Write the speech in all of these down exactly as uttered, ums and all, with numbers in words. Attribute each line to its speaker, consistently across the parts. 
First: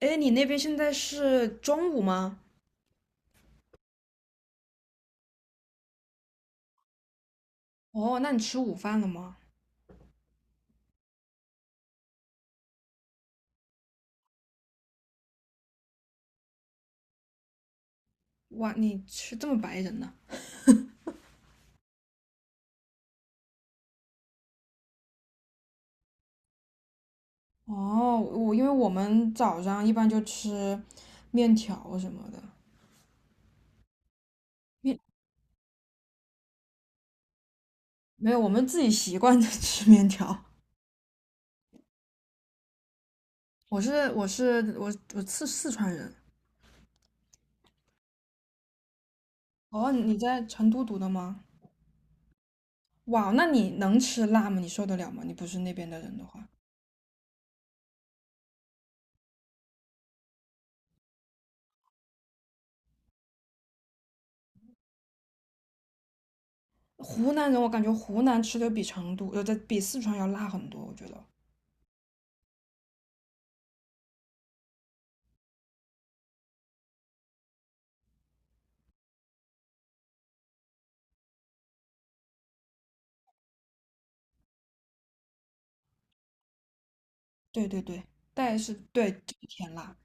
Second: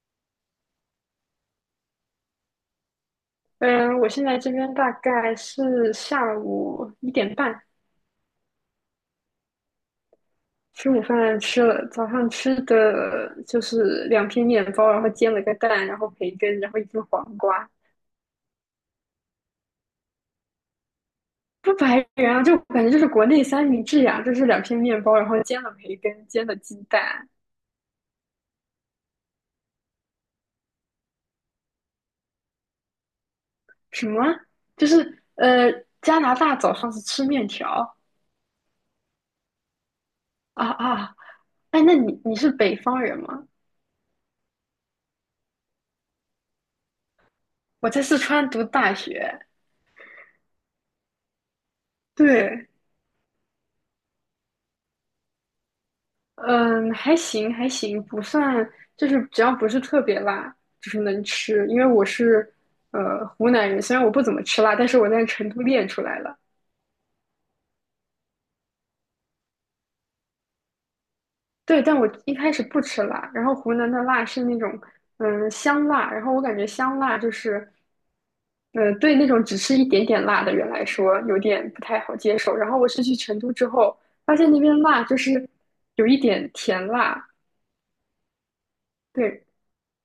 Speaker 1: 哎，你那边现在是中午吗？
Speaker 2: 嗯，我现在这边大概是下午一点半，
Speaker 1: 哦，那你吃午饭了吗？
Speaker 2: 吃午饭吃了，早上吃的就是两片面包，然后煎了个蛋，然后培根，然后一根黄瓜，
Speaker 1: 哇，你吃这么白人呢？
Speaker 2: 不白人啊，就感觉就是国内三明治呀、就是两片面包，然后煎了培根，煎了鸡蛋。
Speaker 1: 哦，我因为我们早上一般就吃面条什么的。
Speaker 2: 什么？就
Speaker 1: 面，
Speaker 2: 是呃，加拿大早上是吃面条？
Speaker 1: 没有，我们自己习惯的 吃面条。
Speaker 2: 啊啊，哎，那你你是北方人吗？
Speaker 1: 我是我是我我是四川人。
Speaker 2: 我在四川读大学。
Speaker 1: 哦，你在成都读的吗？
Speaker 2: 对。
Speaker 1: 哇，那你能吃辣吗？你受得了吗？你不是那边的人的话，
Speaker 2: 嗯，还行还行，不算，就是只要不是特别辣，就是能吃。因为我是呃湖南人，虽然我不怎么吃辣，但是我在成都练出来了。
Speaker 1: 湖南人我感觉湖南吃的比成都，呃，在比四川要辣很多，我觉得。
Speaker 2: 对，但我一开始不吃辣，然后湖南的辣是那种嗯香辣。然后我感觉香辣就是嗯，对那种只吃一点点辣的人来说有点不太好接受。然后我是去成都之后，发现那边辣就是有一点甜辣。
Speaker 1: 对对对，但是对，就是
Speaker 2: 对，
Speaker 1: 甜辣。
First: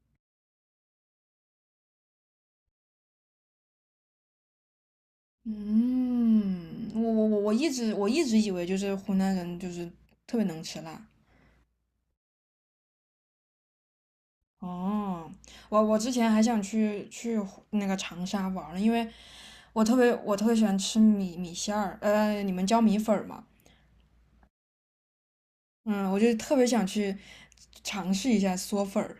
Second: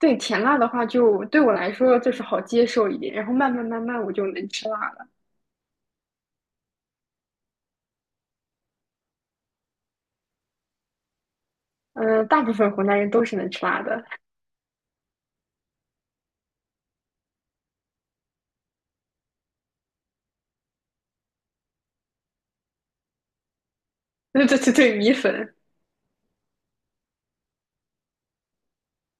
Speaker 2: 对甜辣的话就，对我来说就是好接受一点，然后慢慢慢慢我就能吃辣了。
Speaker 1: 嗯，我我我我一直我一直以为就是湖南人就是特别能吃辣。
Speaker 2: 嗯，大部分湖南人都是能吃辣的。
Speaker 1: 哦，我我之前还想去去湖那个长沙玩儿呢，因为我特别我特别喜欢吃米米线儿，呃，你们叫米粉儿嘛。
Speaker 2: 对对对对，米粉。
Speaker 1: 嗯，我就特别想去尝试一下嗦粉儿。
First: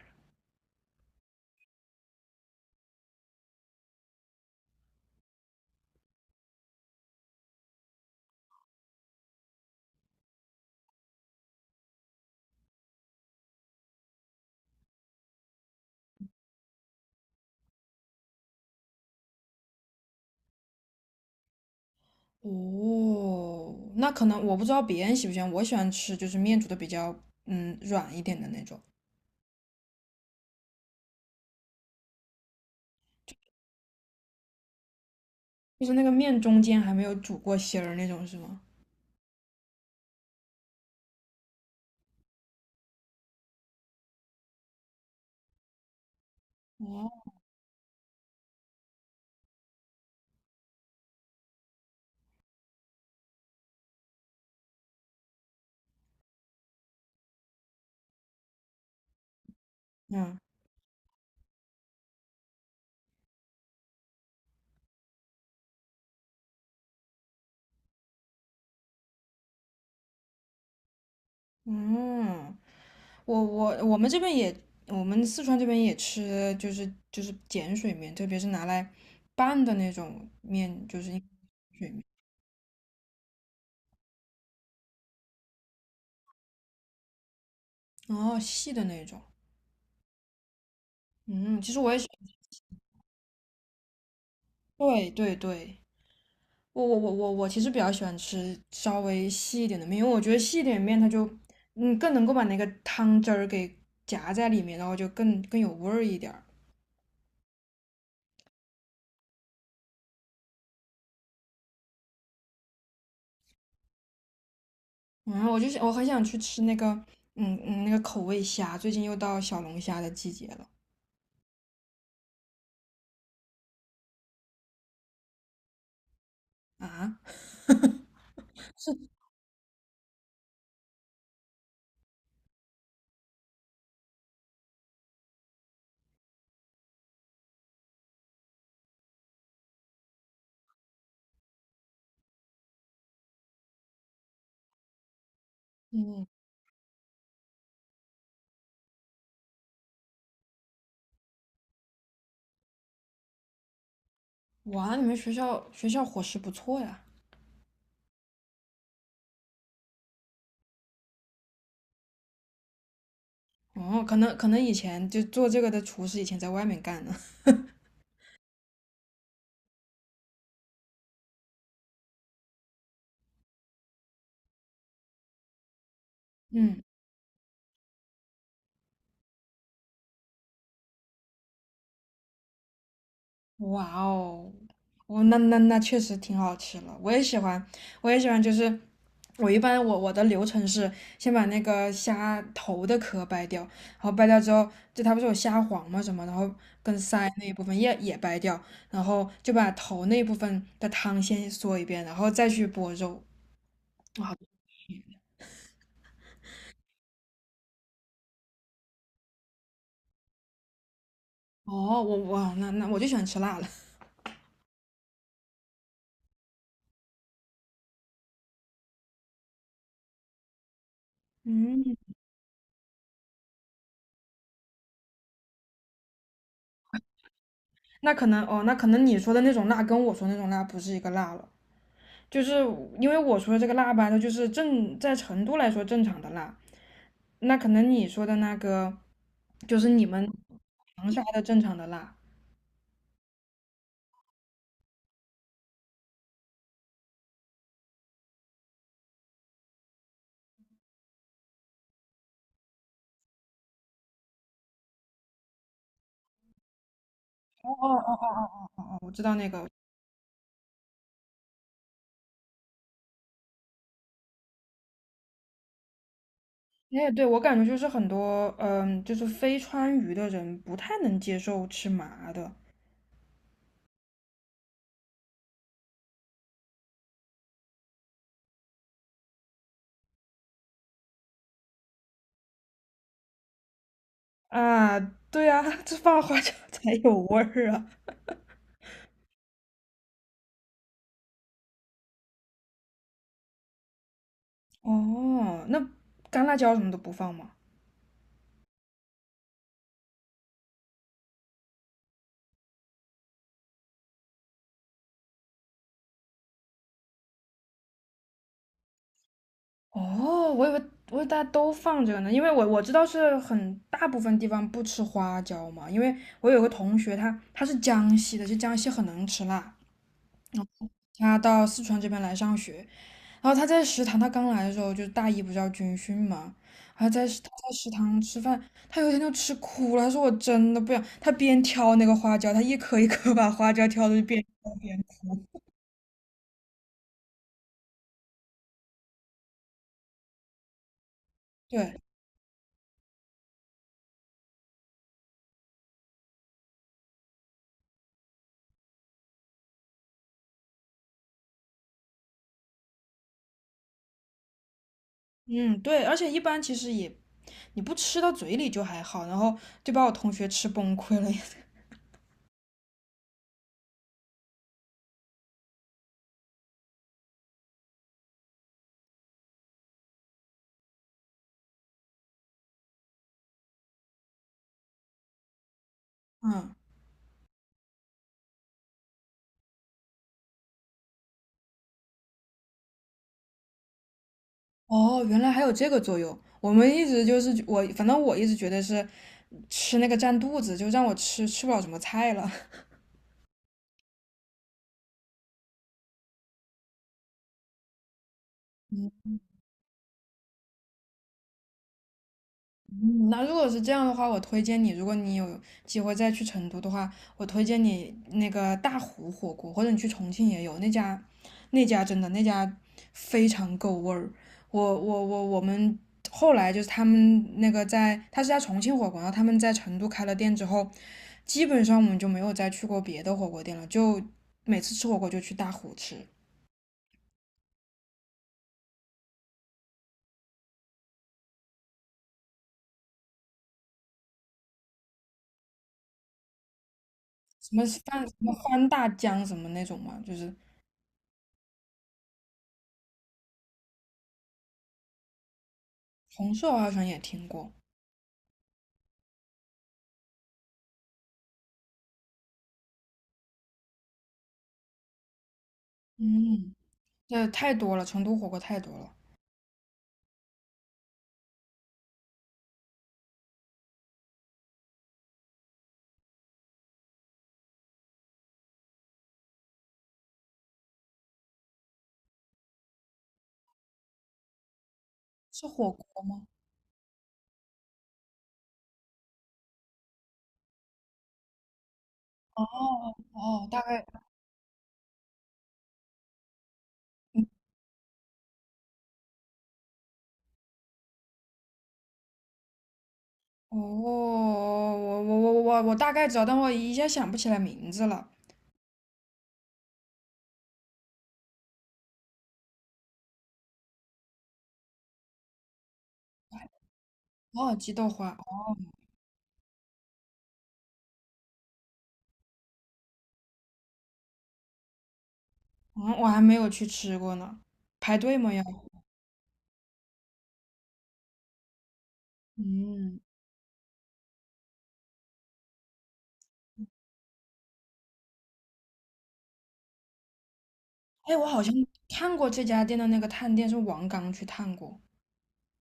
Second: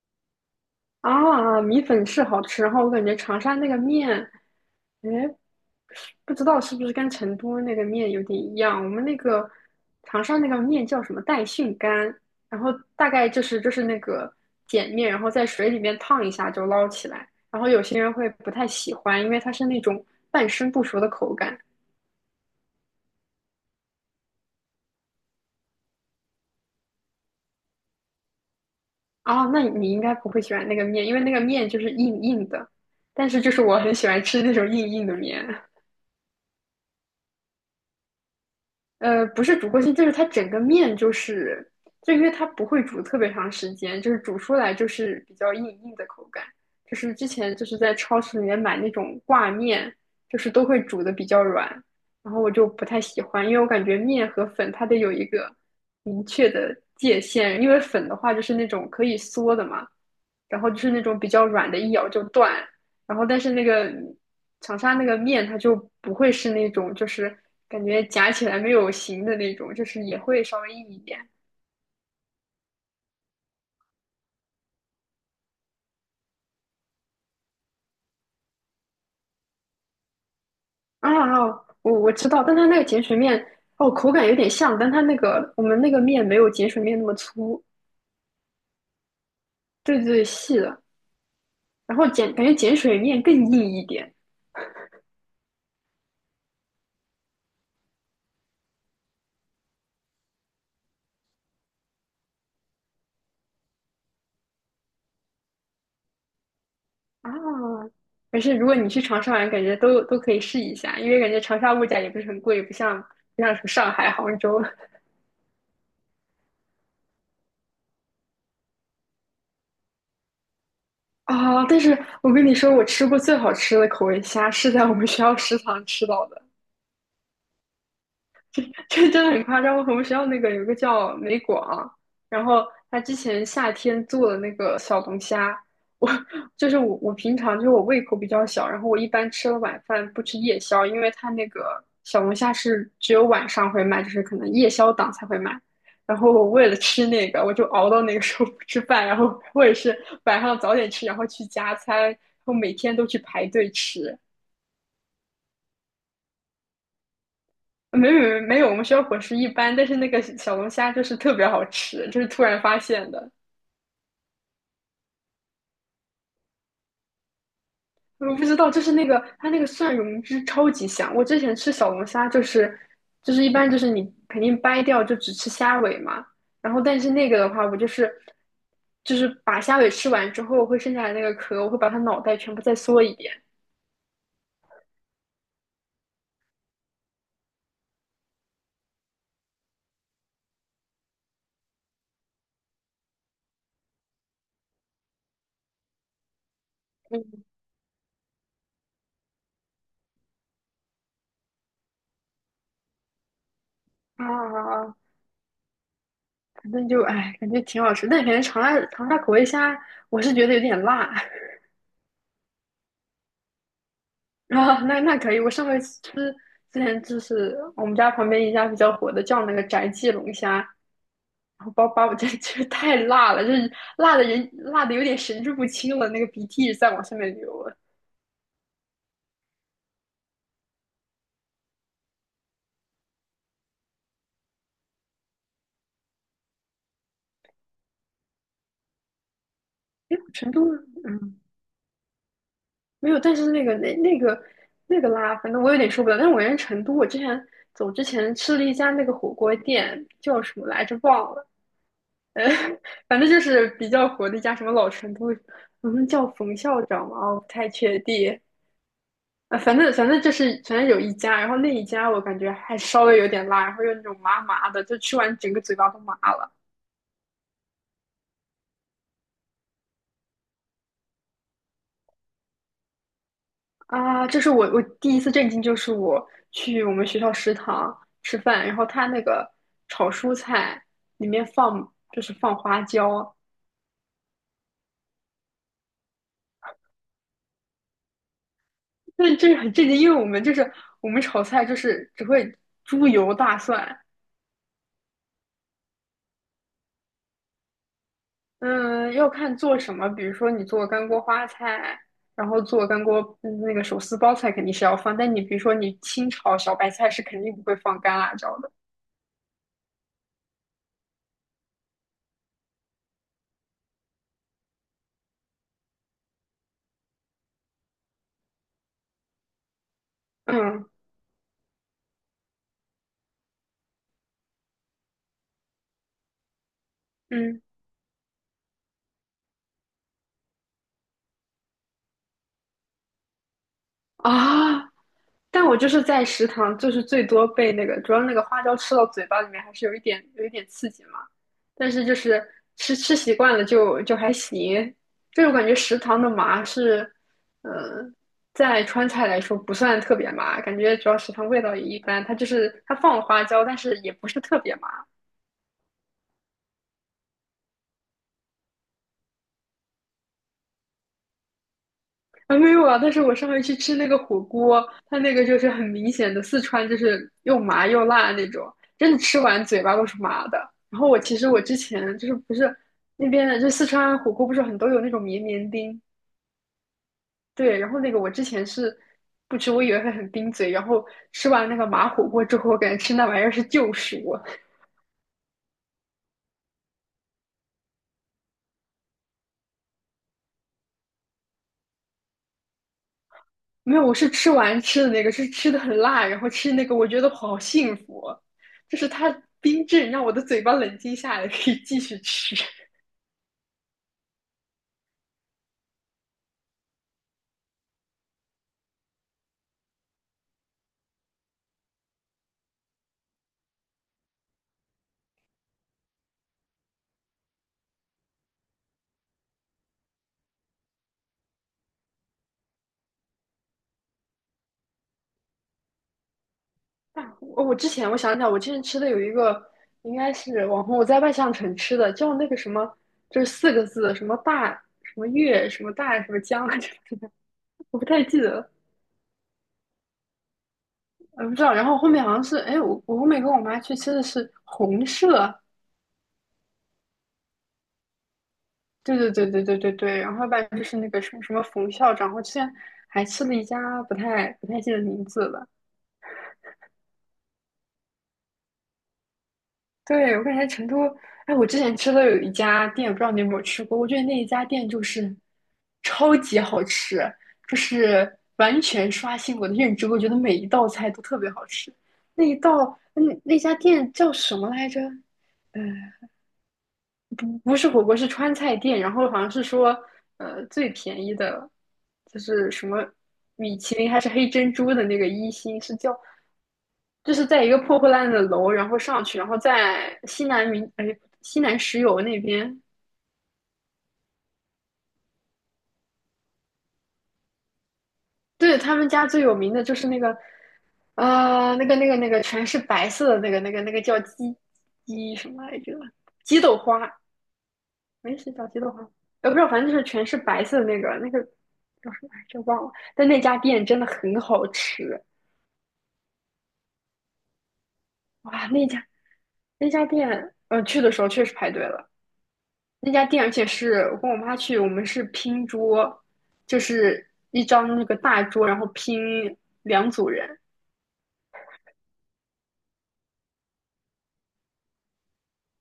Speaker 2: 啊，米粉是好吃。然后我感觉长沙那个面，哎，不知道是不是跟成都那个面有点一样。我们那个长沙那个面叫什么带训干，然后大概就是就是那个碱面，然后在水里面烫一下就捞起来。然后有些人会不太喜欢，因为它是那种半生不熟的口感。
Speaker 1: 哦，那可能我不知道别人喜不喜欢，我喜欢吃就是面煮的比较嗯软一点的那种。
Speaker 2: 哦，那你应该不会喜欢那个面，因为那个面就是硬硬的，但是就是我很喜欢吃那种硬硬的面。
Speaker 1: 就是那个面中间还没有煮过芯儿那种是吗？
Speaker 2: 呃，不是煮过性，就是它整个面就是，就因为它不会煮特别长时间，就是煮出来就是比较硬硬的口感。就是
Speaker 1: 哦，
Speaker 2: 之前就是在超市里面买那种挂面，就是都会煮的比较软，然后我就不太喜欢，因为我感觉面和粉它得有一个明确的界限，因为粉的话就是那种可以缩的嘛，
Speaker 1: 嗯。
Speaker 2: 然后就是那种比较软的，一咬就断。然后但是那个长沙那个面它就不会是那种就是感觉夹起来没有形的那种，就是也会稍微硬一点。
Speaker 1: 嗯，我我我们这边也，我们四川这边也吃，就是就是碱水面，特别是拿来拌的那种面，就是碱
Speaker 2: 啊，哦
Speaker 1: 水
Speaker 2: 我
Speaker 1: 面。
Speaker 2: 我知道，但它那个碱水面哦，口感有点像，但它那个我们那个面没有碱水面那么粗。
Speaker 1: 哦，细的那种。
Speaker 2: 对对，细的。
Speaker 1: 嗯，其实我
Speaker 2: 然
Speaker 1: 也
Speaker 2: 后
Speaker 1: 喜，
Speaker 2: 碱感觉碱水面更硬一点。
Speaker 1: 对对对，我我我我我其实比较喜欢吃稍微细一点的面，因为我觉得细一点的面它就，嗯，更能够把那个汤汁儿给夹在里面，然后就更更有味儿一点儿。
Speaker 2: 啊，可是如果你去长沙玩，感觉都都可以试一下，因为感觉长沙物价也不是很贵，不像不像什么上海、杭州。
Speaker 1: 嗯，我就想，我很想去吃那个，嗯嗯，那个口味虾，最近又到小龙虾的季节了。
Speaker 2: 啊，但是我跟你说，我吃过最好吃的口味虾是在我们学校食堂吃到的。
Speaker 1: 啊，
Speaker 2: 这真的很夸张。我们学校那个有一个叫美广，然后他之前夏天做的那个小龙虾，我就是我我平常就是我胃口比较小，然后我一般吃了晚饭不吃夜宵，因为他那个小龙虾是只有晚上会卖，就是可能夜宵档才会卖。然
Speaker 1: 嗯，
Speaker 2: 后我为了吃那个，我就熬到那个时候不吃饭，然后或者是晚上早点吃，然后去加餐，然后每天都去排队吃。
Speaker 1: 哇，你们学校学校伙食不错呀。
Speaker 2: 没有没有没有，我们学校伙食一般，但是那个小龙虾就是特别好吃，就是突然发现的。
Speaker 1: 哦，可能可能以前就做这个的厨师以前在外面干呢。
Speaker 2: 我不知道，就是那个它那个蒜蓉汁超级香。我之前吃小龙虾就是就是一般就是你肯定掰掉就只吃虾尾嘛，然后
Speaker 1: 嗯，
Speaker 2: 但是那个的话，我就是就是把虾尾吃完之后，会剩下来那个壳，我会把它脑袋全部再嗦一遍。
Speaker 1: 哇哦，哦，那那那确实挺好吃了，我也喜欢，我也喜欢，就是我一般我我的流程是先把那个虾头的壳掰掉，然后掰掉之后，就它不是有虾黄嘛什么，然后跟鳃那一部分也也掰掉，然后就把头那部分的汤先嗦一遍，然后再去剥肉。
Speaker 2: 啊啊啊，反正就哎，感觉挺好吃，但感觉长沙长沙口味虾，我是觉得有点辣。
Speaker 1: 哦，我我那那我就喜欢吃辣了。
Speaker 2: 啊，那那可以。我上回吃之前就是我们家旁边一家比较火的叫那个宅记龙虾，然后
Speaker 1: 嗯，
Speaker 2: 把把我 这这 太辣了，就是辣的人辣的有点神志不清了，那个鼻涕在往上面流了。
Speaker 1: 那可能哦，那可能你说的那种辣跟我说的那种辣不是一个辣了，就是因为我说的这个辣吧，它就是正在成都来说正常的辣，那可能你说的那个就是你
Speaker 2: 哎，
Speaker 1: 们
Speaker 2: 成都
Speaker 1: 长沙
Speaker 2: 嗯
Speaker 1: 的正常的辣。
Speaker 2: 没有，但是那个那那个那个辣，反正我有点受不了。但是我人成都，我之前走之前吃了一家那个火锅店，叫什么来着忘了，呃，反正就是比较火的一家什么老成都，好像叫冯校长嘛，哦我不太
Speaker 1: 哦哦
Speaker 2: 确
Speaker 1: 哦
Speaker 2: 定。
Speaker 1: 哦哦哦，哦，我知道那
Speaker 2: 啊，
Speaker 1: 个。
Speaker 2: 反正反正就是反正有一家，然后那一家我感觉还稍微有点辣，然后又那种麻麻的，就吃完整个嘴巴都麻了。
Speaker 1: 哎，对，我感觉就是很多嗯，就是非川渝的人不太能接受吃麻的
Speaker 2: 啊！这是我我第一次震惊，就是我去我们学校食堂吃饭，然后他那个炒蔬菜里面放就是放花椒。
Speaker 1: 啊。对啊，这放花椒才有味儿啊。
Speaker 2: 那这是很震惊，因为我们就是我们炒菜就是只会猪油大蒜。
Speaker 1: 哦，那干辣椒什么都不放吗？
Speaker 2: 嗯，要看做什么，比如说你做干锅花菜，然后做干锅嗯那个手撕包菜肯定是要放，但你比如说你清炒小白菜是肯定不会放干辣椒的。
Speaker 1: 哦，我以为我以为大家都放这个呢，因为我我知道是很大部分地方不吃花椒嘛，因为我有个同学他他是江西的，就江西很能吃辣。
Speaker 2: 嗯
Speaker 1: 他到四川这边来上学，然后他在食堂，他刚来的时候就是大一不是要军训嘛，然后在食他
Speaker 2: 嗯。
Speaker 1: 在食堂吃饭，他有一天就吃哭了，他说我真的不想，他边挑那个花椒，他一颗一颗把花椒挑的就边挑
Speaker 2: 啊？
Speaker 1: 边哭。
Speaker 2: 但我就是在食堂，就是最多被那个，主要那个花椒吃到嘴巴里面还是有一点有一点刺激嘛。但
Speaker 1: 对，
Speaker 2: 是就是吃吃习惯了就就还行。就是我感觉食堂的麻是，嗯、呃在川菜来说不算特别麻，感觉主要食堂味道也一般。它就是它放了花椒，但是也不是特别麻。
Speaker 1: 嗯，对，而且一般其实也你不吃到嘴里就还好，然后就把我同学吃崩溃了。
Speaker 2: 还没有啊，但是我上回去吃那个火锅，它那个就是很明显的四川，就是又麻又辣那种，真的吃完嘴巴都是麻的。然后我其实我之前就是不是那边的就四川火锅不是很多有那种绵绵冰。
Speaker 1: 嗯，
Speaker 2: 对，然后那个我之前是不吃，我以为会很冰嘴，然后吃完那个麻火锅之后，我感觉吃那玩意儿是救赎啊。
Speaker 1: 哦，原来还有这个作用。我们一直就是我，反正我一直觉得是吃那个占肚子，就让我吃吃不了什么菜了。
Speaker 2: 没有，我是吃完吃的那个，是吃的很辣，然后吃那个，我觉得好幸福啊，就是它冰镇让我的嘴巴冷静下来，可以继续吃。
Speaker 1: 那如果是这样的话，我推荐你，如果你有机会再去成都的话，我推荐你那个大湖火锅，或者你去重庆也有那家，那家真的那家非常够味儿。我我我我们后来就是他们那个在，他是在重庆火锅，然后他们在成都开了店之后，基本上我们就没有再去过别的火锅店了，就每次吃火锅就去大湖吃。
Speaker 2: 啊，我我之前我想想，我之前吃的有一个，应该是网红，我在万象城吃的，叫那个什么，就是四个字，什么大什么月什么大什么江来着，
Speaker 1: 什么
Speaker 2: 我不太
Speaker 1: 饭，什
Speaker 2: 记
Speaker 1: 么
Speaker 2: 得了，
Speaker 1: 欢大江什么那种嘛，就是
Speaker 2: 呃，不知道。然后后面好像是，哎，我我后面跟我妈去吃的是红舍。
Speaker 1: 红烧好像也听过。
Speaker 2: 对对对对对对对，然后要不然就是那个什么什么冯校长，我之前还吃了一家不太不太记得名字了。
Speaker 1: 嗯。这太多了，成都火锅太多了。
Speaker 2: 对，我感觉成都，哎，我之前吃的有一家店，不知道你有没有吃过？我觉得那一家店就是超级好吃，就是完全刷新我的认知。我觉得每一道菜都特别好吃。那一道，那那家店叫什么来着？
Speaker 1: 是火
Speaker 2: 嗯。
Speaker 1: 锅吗？
Speaker 2: 不不是火锅，是川菜店，然后好像是说，呃，最便宜的，就
Speaker 1: 哦
Speaker 2: 是什么
Speaker 1: 哦，
Speaker 2: 米
Speaker 1: 大
Speaker 2: 其
Speaker 1: 概，
Speaker 2: 林还是黑珍珠的那个一星，是叫，就是
Speaker 1: 嗯，
Speaker 2: 在一个破破烂烂的楼，然后上去，然后在西南民，哎，西南石油那边。
Speaker 1: 哦，我我我我我大概知道，但我一下想不起来名字了。
Speaker 2: 对，他们家最有名的就是那个，呃，那个那个那个全是白色的那个那个那个叫鸡鸡什么来着？鸡豆花，
Speaker 1: 哦，鸡豆花，
Speaker 2: 没洗脚
Speaker 1: 哦，
Speaker 2: 机的话，呃，不知道，反正就是全是白色的那个，那个叫什么来着忘了。但那家店真的很好吃。
Speaker 1: 嗯，我还没有去吃过呢。排队吗要？
Speaker 2: 哇，那家那家店，呃，去的时候确实排队了。那
Speaker 1: 嗯，
Speaker 2: 家店，而且是我跟我妈去，我们是拼桌，就是一张那个大桌，然后拼两组人。
Speaker 1: 哎，我好像看过这家店的那个探店，是王刚去探过。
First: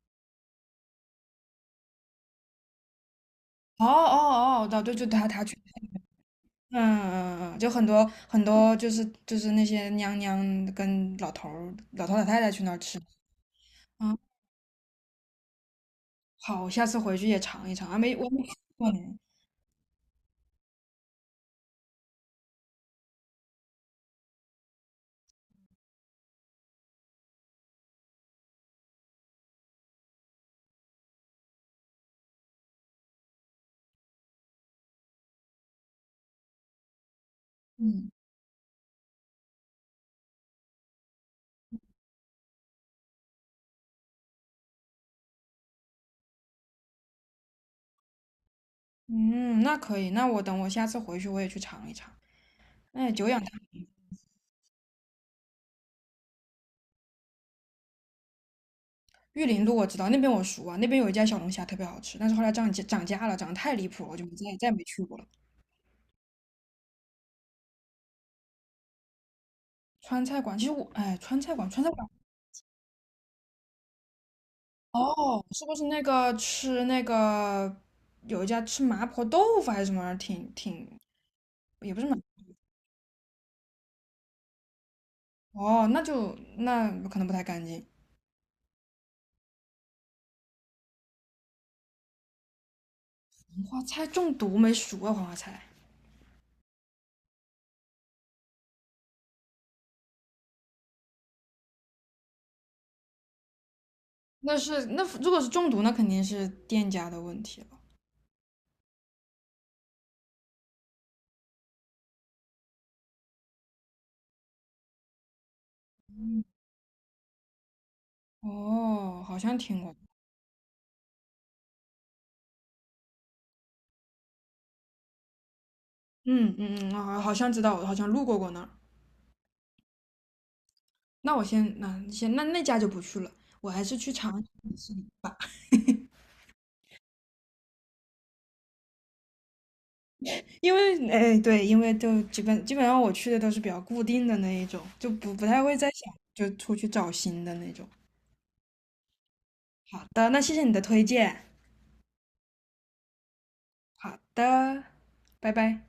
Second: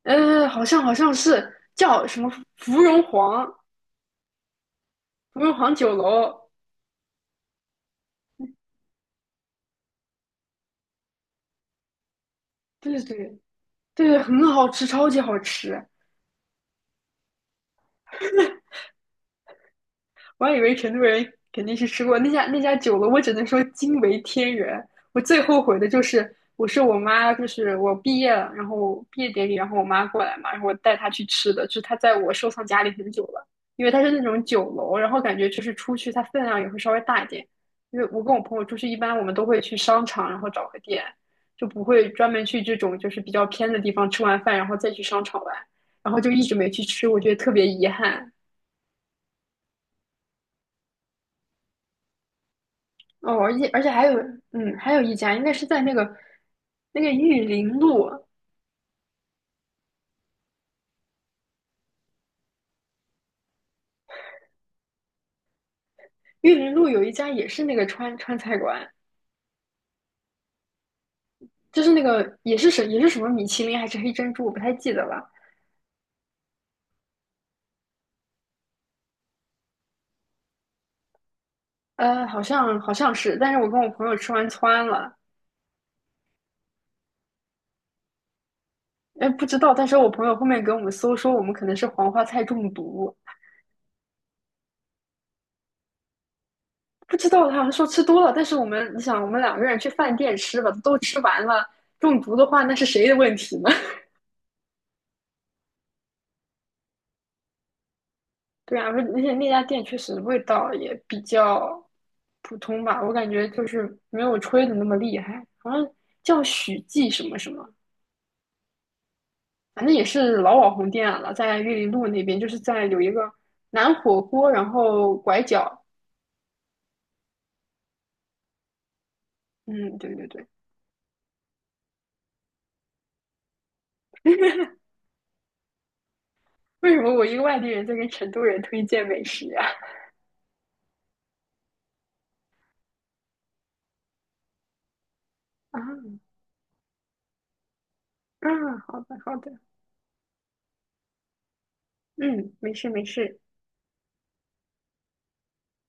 Speaker 2: 呃，好像好像是叫什么芙蓉皇，
Speaker 1: 哦哦哦，对对，就他
Speaker 2: 芙
Speaker 1: 他
Speaker 2: 蓉
Speaker 1: 去，
Speaker 2: 皇酒楼。
Speaker 1: 嗯嗯嗯，嗯，就很多很多，就是就是那些娘娘跟老头儿、老头老太太去那儿
Speaker 2: 对
Speaker 1: 吃。
Speaker 2: 对对
Speaker 1: 嗯，
Speaker 2: 对，很好吃，超级好吃。
Speaker 1: 好，我下次回去也尝一尝啊，没我没吃过呢。
Speaker 2: 我还以为成都人肯定是吃过那家那家酒楼，我只能说惊为天人。我最后悔的就是，我是我妈，就是我毕业了，然后毕业典礼，然后我妈过来嘛，然后我带她去吃的，就是她在我收藏夹里很久了，因为它是那种酒楼，然后感觉就是出去它分量也会稍微大一点。因为
Speaker 1: 嗯
Speaker 2: 我跟我朋友出去，一般我们都会去商场，然后找个店，就不会专门去这种就是比较偏的地方吃完饭，然后再去商场玩，然后就一直没去吃，我觉得特别遗憾。
Speaker 1: 嗯，那可以，那我等我下次回去我也去尝一尝。哎，久
Speaker 2: 哦，
Speaker 1: 仰大
Speaker 2: 而且而
Speaker 1: 名。
Speaker 2: 且还有，嗯，还有一家应该是在那个那个玉林路。
Speaker 1: 玉林路我知道，那边我熟啊，那边有一家小龙虾特别好吃，但是后来涨价涨价了，涨得太离谱了，我就没再再也没去过了。
Speaker 2: 玉林路有一家也是那个川川菜馆，
Speaker 1: 川菜馆，其实我哎，川菜馆，川
Speaker 2: 就
Speaker 1: 菜
Speaker 2: 是那
Speaker 1: 馆，
Speaker 2: 个也是什也是什么米其林还是黑珍珠，我不太记得了，
Speaker 1: 哦，是不是那个吃那个有一家吃麻婆豆腐还是什么玩意儿挺挺也不是麻，
Speaker 2: 呃，好像好像是，但是我跟我朋友吃完窜了。
Speaker 1: 哦，那就那可能不太干净。
Speaker 2: 哎，不知道，但是我朋友后面给我们搜说我们可能是黄花菜中毒，
Speaker 1: 黄花菜中毒没熟啊，黄花菜。
Speaker 2: 不知道他好像说吃多了，但是我们你想我们两个人去饭店吃吧，都吃完了，中毒的话那是谁的问题呢？
Speaker 1: 那是那如果是中毒，那肯定是店家的问题了。
Speaker 2: 对啊，而且那家店确实味道也比较普通吧，我感觉就是没有吹的那么厉害，好像叫许记什么什么，
Speaker 1: 哦，好像听
Speaker 2: 反正
Speaker 1: 过，
Speaker 2: 也是老网红店了，在玉林路那边，就是在有一个南火锅，然后拐角。
Speaker 1: 嗯嗯嗯，啊，好像知道，我好像路过过那儿。
Speaker 2: 嗯，对对对，
Speaker 1: 那我先，那先那那家就不去了，我还是去尝，
Speaker 2: 为什么我一个外地人在跟成都人推荐美食呀、
Speaker 1: 因为哎对，因为就基本基本上我去的都是比较固定的那一种，就不不太 会
Speaker 2: 啊？
Speaker 1: 再想就出去找新的那种。
Speaker 2: 啊啊，好的好的。
Speaker 1: 好的，那谢谢你的推荐。
Speaker 2: 嗯，没事没事，
Speaker 1: 好的，拜拜。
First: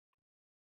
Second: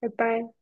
Speaker 2: 拜拜。